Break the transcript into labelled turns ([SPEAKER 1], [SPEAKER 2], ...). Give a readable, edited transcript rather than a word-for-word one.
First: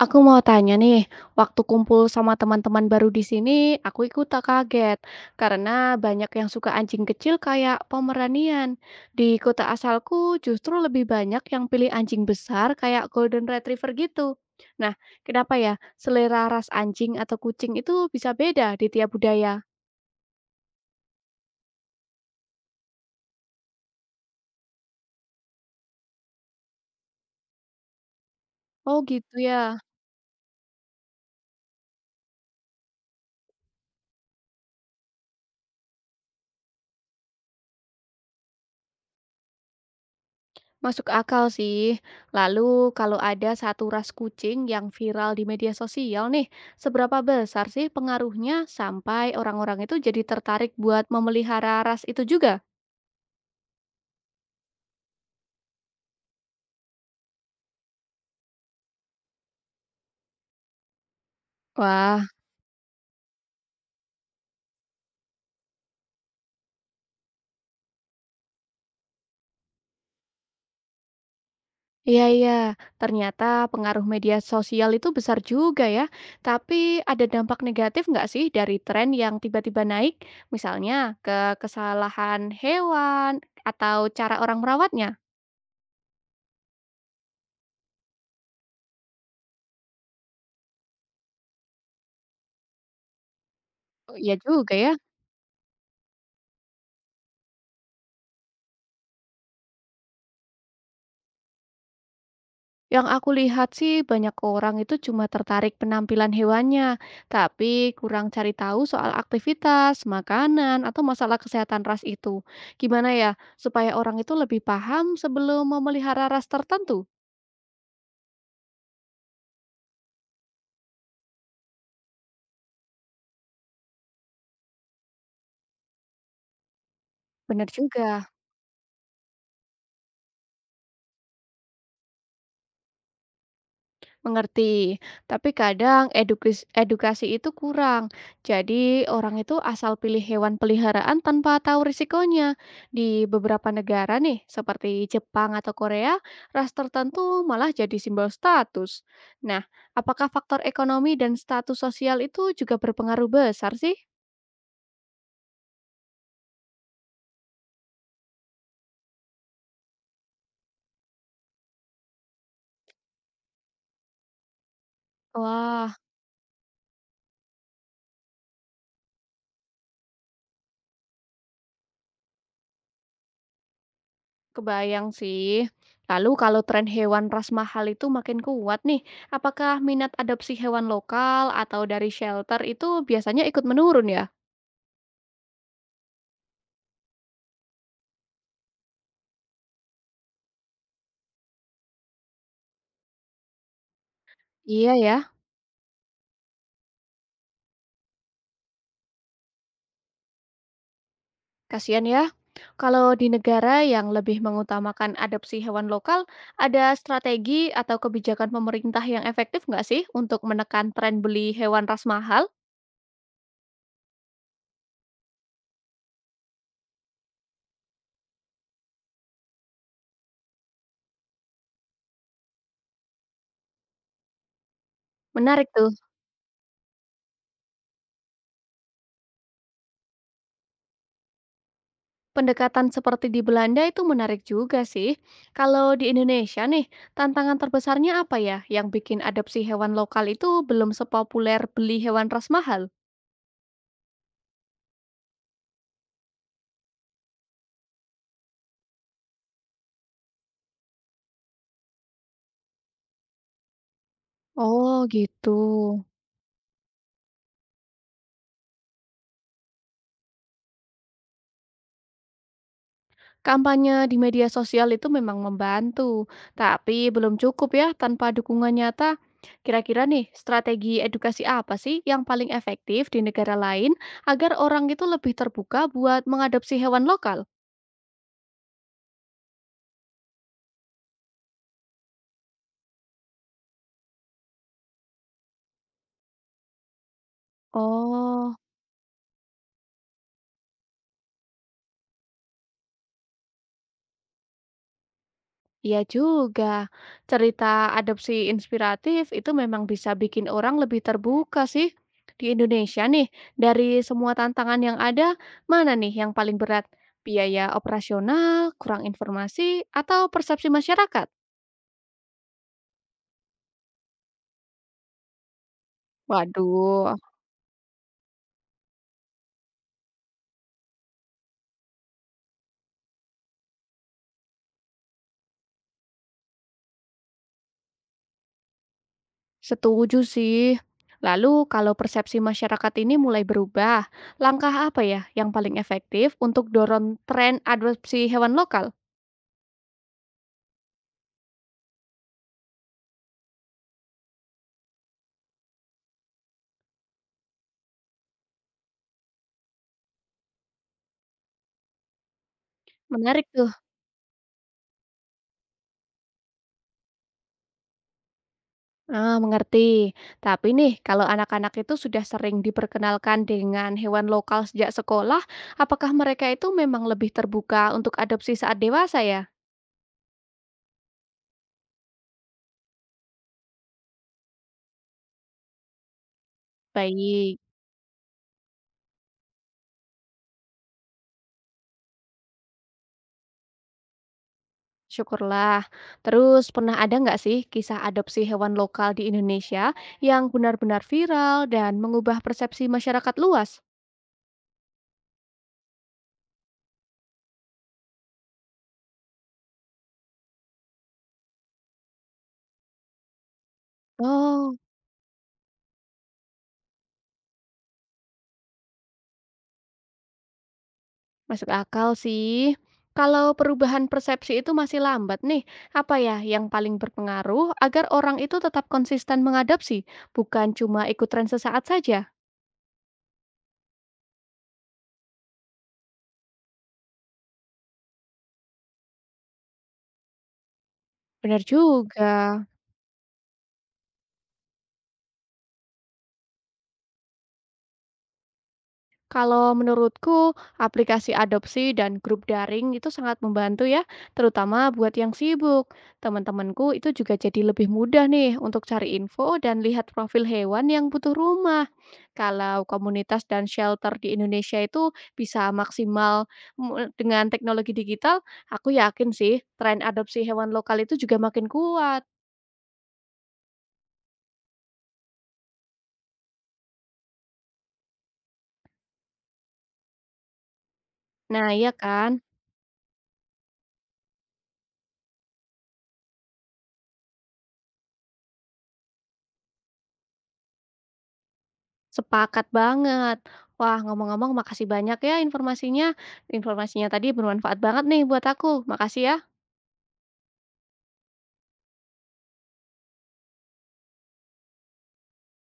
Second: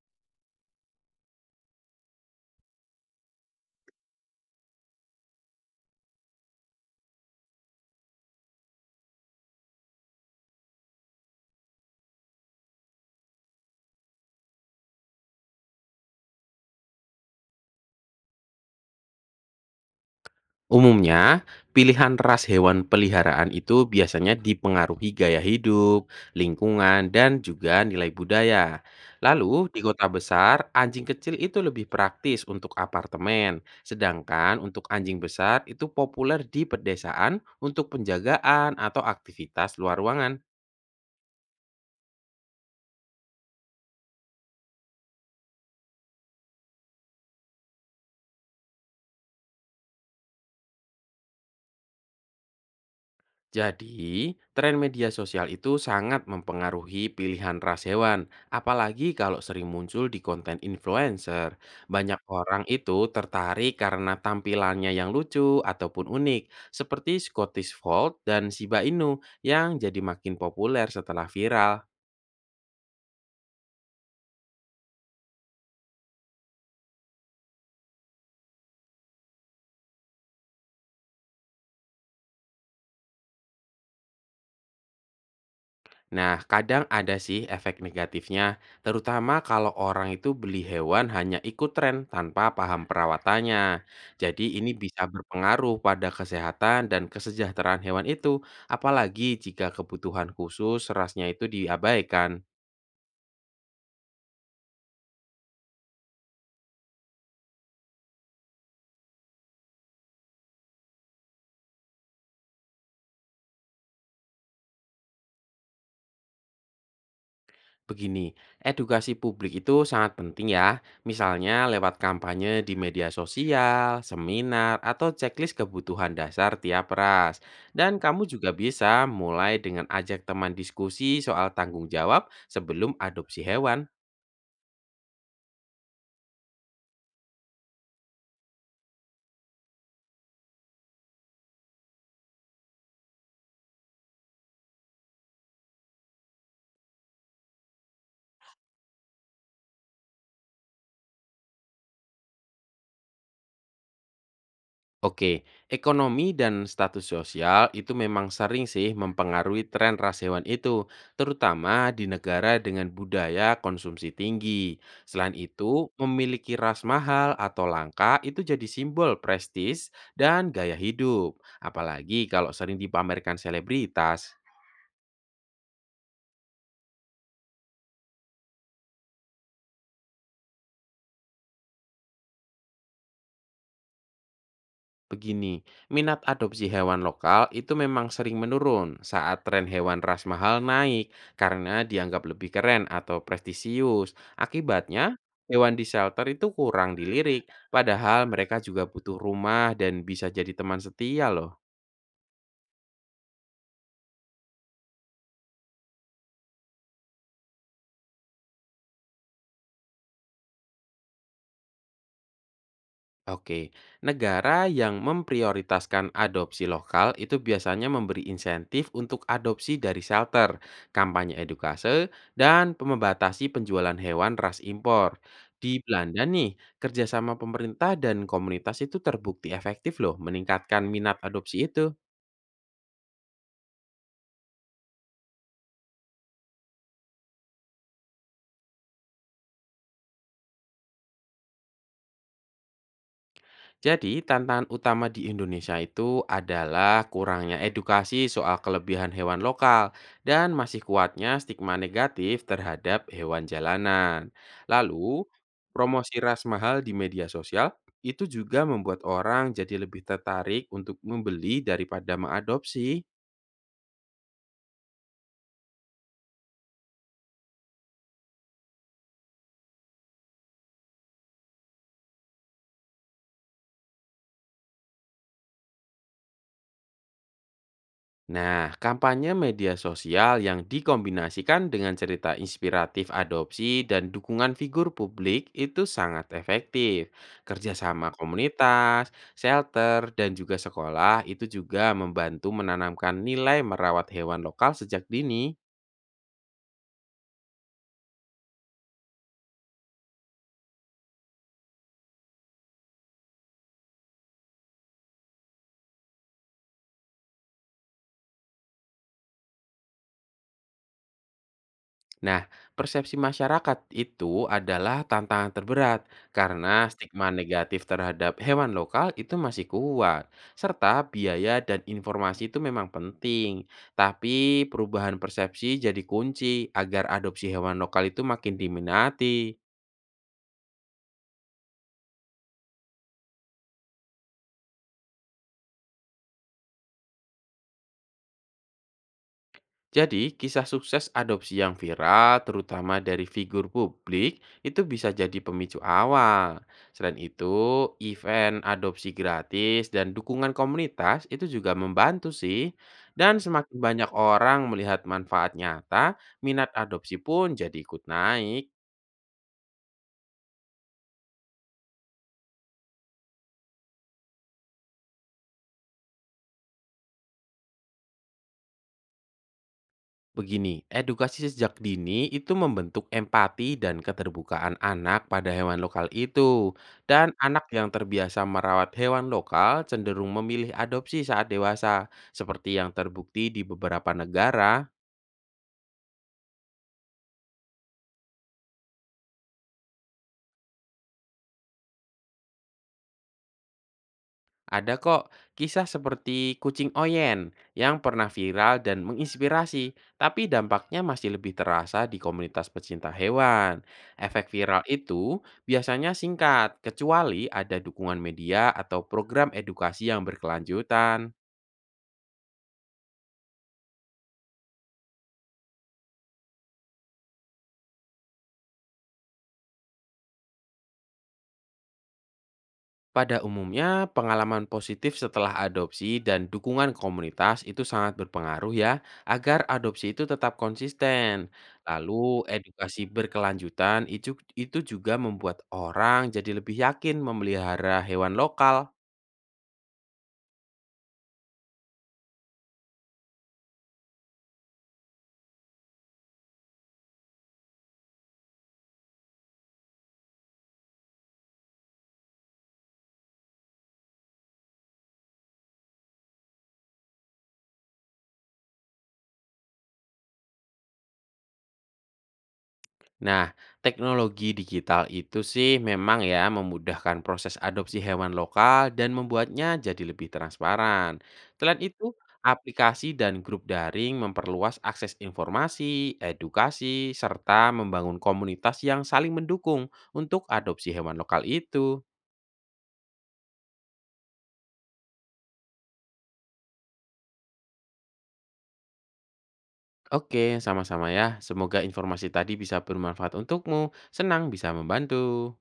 [SPEAKER 1] Aku mau tanya nih, waktu kumpul sama teman-teman baru di sini, aku ikut tak kaget karena banyak yang suka anjing kecil kayak Pomeranian. Di kota asalku justru lebih banyak yang pilih anjing besar kayak Golden Retriever gitu. Nah, kenapa ya selera ras anjing atau kucing itu bisa beda di tiap budaya?
[SPEAKER 2] Umumnya, pilihan ras hewan peliharaan itu biasanya dipengaruhi gaya hidup, lingkungan, dan juga nilai budaya.
[SPEAKER 1] Oh gitu
[SPEAKER 2] Lalu,
[SPEAKER 1] ya.
[SPEAKER 2] di kota besar, anjing kecil itu lebih praktis untuk apartemen, sedangkan untuk anjing besar itu populer di pedesaan untuk penjagaan atau aktivitas luar ruangan.
[SPEAKER 1] Masuk akal sih. Lalu kalau ada satu ras kucing yang viral di media sosial nih, seberapa besar sih pengaruhnya sampai orang-orang itu jadi tertarik buat memelihara ras itu juga?
[SPEAKER 2] Jadi, tren media sosial itu sangat mempengaruhi pilihan ras hewan, apalagi kalau sering muncul di konten influencer.
[SPEAKER 1] Wah,
[SPEAKER 2] Banyak orang itu tertarik karena tampilannya yang lucu ataupun unik, seperti Scottish Fold dan Shiba Inu yang jadi makin populer setelah viral.
[SPEAKER 1] iya iya. Ternyata pengaruh media sosial itu besar juga ya. Tapi ada dampak negatif nggak sih dari tren yang tiba-tiba naik? Misalnya ke kesalahan hewan atau cara orang merawatnya?
[SPEAKER 2] Nah, kadang ada sih efek negatifnya, terutama kalau orang itu beli hewan hanya ikut tren tanpa paham perawatannya.
[SPEAKER 1] Oh, iya
[SPEAKER 2] Jadi ini
[SPEAKER 1] juga ya.
[SPEAKER 2] bisa berpengaruh pada kesehatan dan kesejahteraan hewan itu, apalagi jika kebutuhan khusus rasnya itu diabaikan.
[SPEAKER 1] Yang aku lihat sih banyak orang itu cuma tertarik penampilan hewannya, tapi kurang cari tahu soal aktivitas, makanan, atau masalah kesehatan ras itu. Gimana ya supaya orang itu lebih paham sebelum memelihara ras tertentu?
[SPEAKER 2] Begini, edukasi publik itu sangat penting ya, misalnya lewat kampanye di media sosial, seminar, atau checklist kebutuhan dasar tiap ras.
[SPEAKER 1] Benar
[SPEAKER 2] Dan
[SPEAKER 1] juga.
[SPEAKER 2] kamu juga bisa mulai dengan ajak teman diskusi soal tanggung jawab sebelum adopsi hewan.
[SPEAKER 1] Mengerti, tapi kadang edukasi itu kurang. Jadi orang itu asal pilih hewan peliharaan tanpa tahu risikonya. Di beberapa negara nih, seperti Jepang atau Korea, ras tertentu malah jadi simbol status. Nah, apakah faktor ekonomi dan status sosial itu juga berpengaruh besar sih?
[SPEAKER 2] Oke, ekonomi dan status sosial itu memang sering sih mempengaruhi tren ras hewan itu, terutama di negara dengan budaya konsumsi tinggi. Selain itu,
[SPEAKER 1] Wah,
[SPEAKER 2] memiliki ras mahal atau langka itu jadi simbol prestis dan gaya hidup, apalagi kalau sering dipamerkan selebritas.
[SPEAKER 1] kebayang sih. Lalu kalau tren hewan ras mahal itu makin kuat nih, apakah minat adopsi hewan lokal atau dari shelter itu biasanya ikut menurun ya?
[SPEAKER 2] Begini, minat adopsi hewan lokal itu memang sering menurun saat tren hewan ras mahal naik karena dianggap lebih keren atau prestisius.
[SPEAKER 1] Iya ya,
[SPEAKER 2] Akibatnya, hewan di shelter itu kurang dilirik, padahal mereka juga butuh rumah dan bisa jadi teman setia loh.
[SPEAKER 1] kasihan ya. Kalau di negara yang lebih mengutamakan adopsi hewan lokal, ada strategi atau kebijakan pemerintah yang efektif nggak sih untuk menekan tren beli hewan ras mahal?
[SPEAKER 2] Oke, negara yang memprioritaskan adopsi lokal itu biasanya memberi insentif untuk adopsi dari shelter, kampanye edukase, dan membatasi penjualan hewan ras impor.
[SPEAKER 1] Menarik
[SPEAKER 2] Di
[SPEAKER 1] tuh.
[SPEAKER 2] Belanda nih, kerjasama pemerintah dan komunitas itu terbukti efektif loh meningkatkan minat adopsi itu.
[SPEAKER 1] Pendekatan seperti di Belanda itu menarik juga sih. Kalau di Indonesia nih, tantangan terbesarnya apa ya yang bikin adopsi hewan lokal itu belum sepopuler beli hewan ras mahal?
[SPEAKER 2] Jadi, tantangan utama di Indonesia itu adalah kurangnya edukasi soal kelebihan hewan lokal dan masih kuatnya stigma negatif terhadap hewan jalanan.
[SPEAKER 1] Oh
[SPEAKER 2] Lalu,
[SPEAKER 1] gitu.
[SPEAKER 2] promosi ras mahal di media sosial itu juga membuat orang jadi lebih tertarik untuk membeli daripada mengadopsi.
[SPEAKER 1] Kampanye di media sosial itu memang membantu, tapi belum cukup ya tanpa dukungan nyata. Kira-kira nih, strategi edukasi apa sih yang paling efektif di negara lain agar orang itu lebih terbuka buat mengadopsi hewan lokal?
[SPEAKER 2] Nah, kampanye media sosial yang dikombinasikan dengan cerita inspiratif adopsi dan dukungan figur publik itu sangat efektif. Kerjasama
[SPEAKER 1] Oh.
[SPEAKER 2] komunitas, shelter, dan juga sekolah itu juga membantu menanamkan nilai merawat hewan lokal sejak dini.
[SPEAKER 1] Iya juga, cerita adopsi inspiratif itu memang bisa bikin orang lebih terbuka sih. Di Indonesia nih, dari semua tantangan yang ada, mana nih yang paling berat? Biaya operasional, kurang informasi, atau persepsi masyarakat?
[SPEAKER 2] Nah, persepsi masyarakat itu adalah tantangan terberat karena
[SPEAKER 1] Waduh,
[SPEAKER 2] stigma negatif terhadap hewan lokal itu masih kuat, serta biaya dan informasi itu memang penting. Tapi perubahan persepsi jadi kunci agar adopsi hewan lokal itu makin diminati.
[SPEAKER 1] setuju sih. Lalu kalau persepsi masyarakat ini mulai berubah, langkah apa ya yang paling efektif untuk dorong tren adopsi hewan lokal?
[SPEAKER 2] Jadi, kisah sukses adopsi yang viral, terutama dari figur publik, itu bisa jadi pemicu awal. Selain itu, event adopsi gratis dan dukungan komunitas itu juga membantu sih. Dan
[SPEAKER 1] Menarik tuh.
[SPEAKER 2] semakin banyak orang melihat manfaat nyata, minat adopsi pun jadi ikut naik.
[SPEAKER 1] Ah, mengerti. Tapi nih, kalau anak-anak itu sudah sering diperkenalkan dengan hewan lokal sejak sekolah, apakah mereka itu memang lebih terbuka untuk adopsi saat dewasa ya?
[SPEAKER 2] Begini, edukasi sejak dini itu membentuk empati dan keterbukaan anak pada hewan lokal itu. Dan
[SPEAKER 1] Baik,
[SPEAKER 2] anak yang terbiasa merawat hewan lokal cenderung memilih adopsi saat dewasa, seperti yang terbukti di beberapa negara.
[SPEAKER 1] syukurlah. Terus pernah ada nggak sih kisah adopsi hewan lokal di Indonesia yang benar-benar viral dan mengubah persepsi masyarakat luas?
[SPEAKER 2] Ada kok kisah seperti kucing Oyen yang pernah viral dan menginspirasi, tapi dampaknya masih lebih terasa di komunitas pecinta hewan. Efek
[SPEAKER 1] Oh,
[SPEAKER 2] viral itu biasanya singkat, kecuali ada dukungan media atau program edukasi yang berkelanjutan.
[SPEAKER 1] masuk akal sih. Kalau perubahan persepsi itu masih lambat nih, apa ya yang paling berpengaruh agar orang itu tetap konsisten mengadopsi, bukan cuma ikut tren sesaat saja?
[SPEAKER 2] Pada umumnya, pengalaman positif setelah adopsi dan dukungan komunitas itu sangat berpengaruh ya, agar adopsi itu tetap konsisten.
[SPEAKER 1] Benar
[SPEAKER 2] Lalu,
[SPEAKER 1] juga.
[SPEAKER 2] edukasi berkelanjutan itu juga membuat orang jadi lebih yakin memelihara hewan lokal.
[SPEAKER 1] Kalau menurutku, aplikasi adopsi dan grup daring itu sangat membantu ya, terutama buat yang sibuk. Teman-temanku itu juga jadi lebih mudah nih untuk cari info dan lihat profil hewan yang butuh rumah. Kalau komunitas dan shelter di Indonesia itu bisa maksimal dengan teknologi digital, aku yakin sih tren adopsi hewan lokal itu juga makin kuat.
[SPEAKER 2] Nah, teknologi digital itu sih memang ya memudahkan proses adopsi hewan lokal dan membuatnya jadi lebih transparan.
[SPEAKER 1] Nah,
[SPEAKER 2] Selain
[SPEAKER 1] iya
[SPEAKER 2] itu,
[SPEAKER 1] kan?
[SPEAKER 2] aplikasi dan grup daring memperluas akses informasi, edukasi, serta membangun komunitas yang saling mendukung untuk adopsi hewan lokal itu.
[SPEAKER 1] Sepakat banget. Wah, ngomong-ngomong makasih banyak ya informasinya. Informasinya tadi bermanfaat banget nih buat aku. Makasih ya.
[SPEAKER 2] Oke, sama-sama ya. Semoga informasi tadi bisa bermanfaat untukmu. Senang bisa membantu.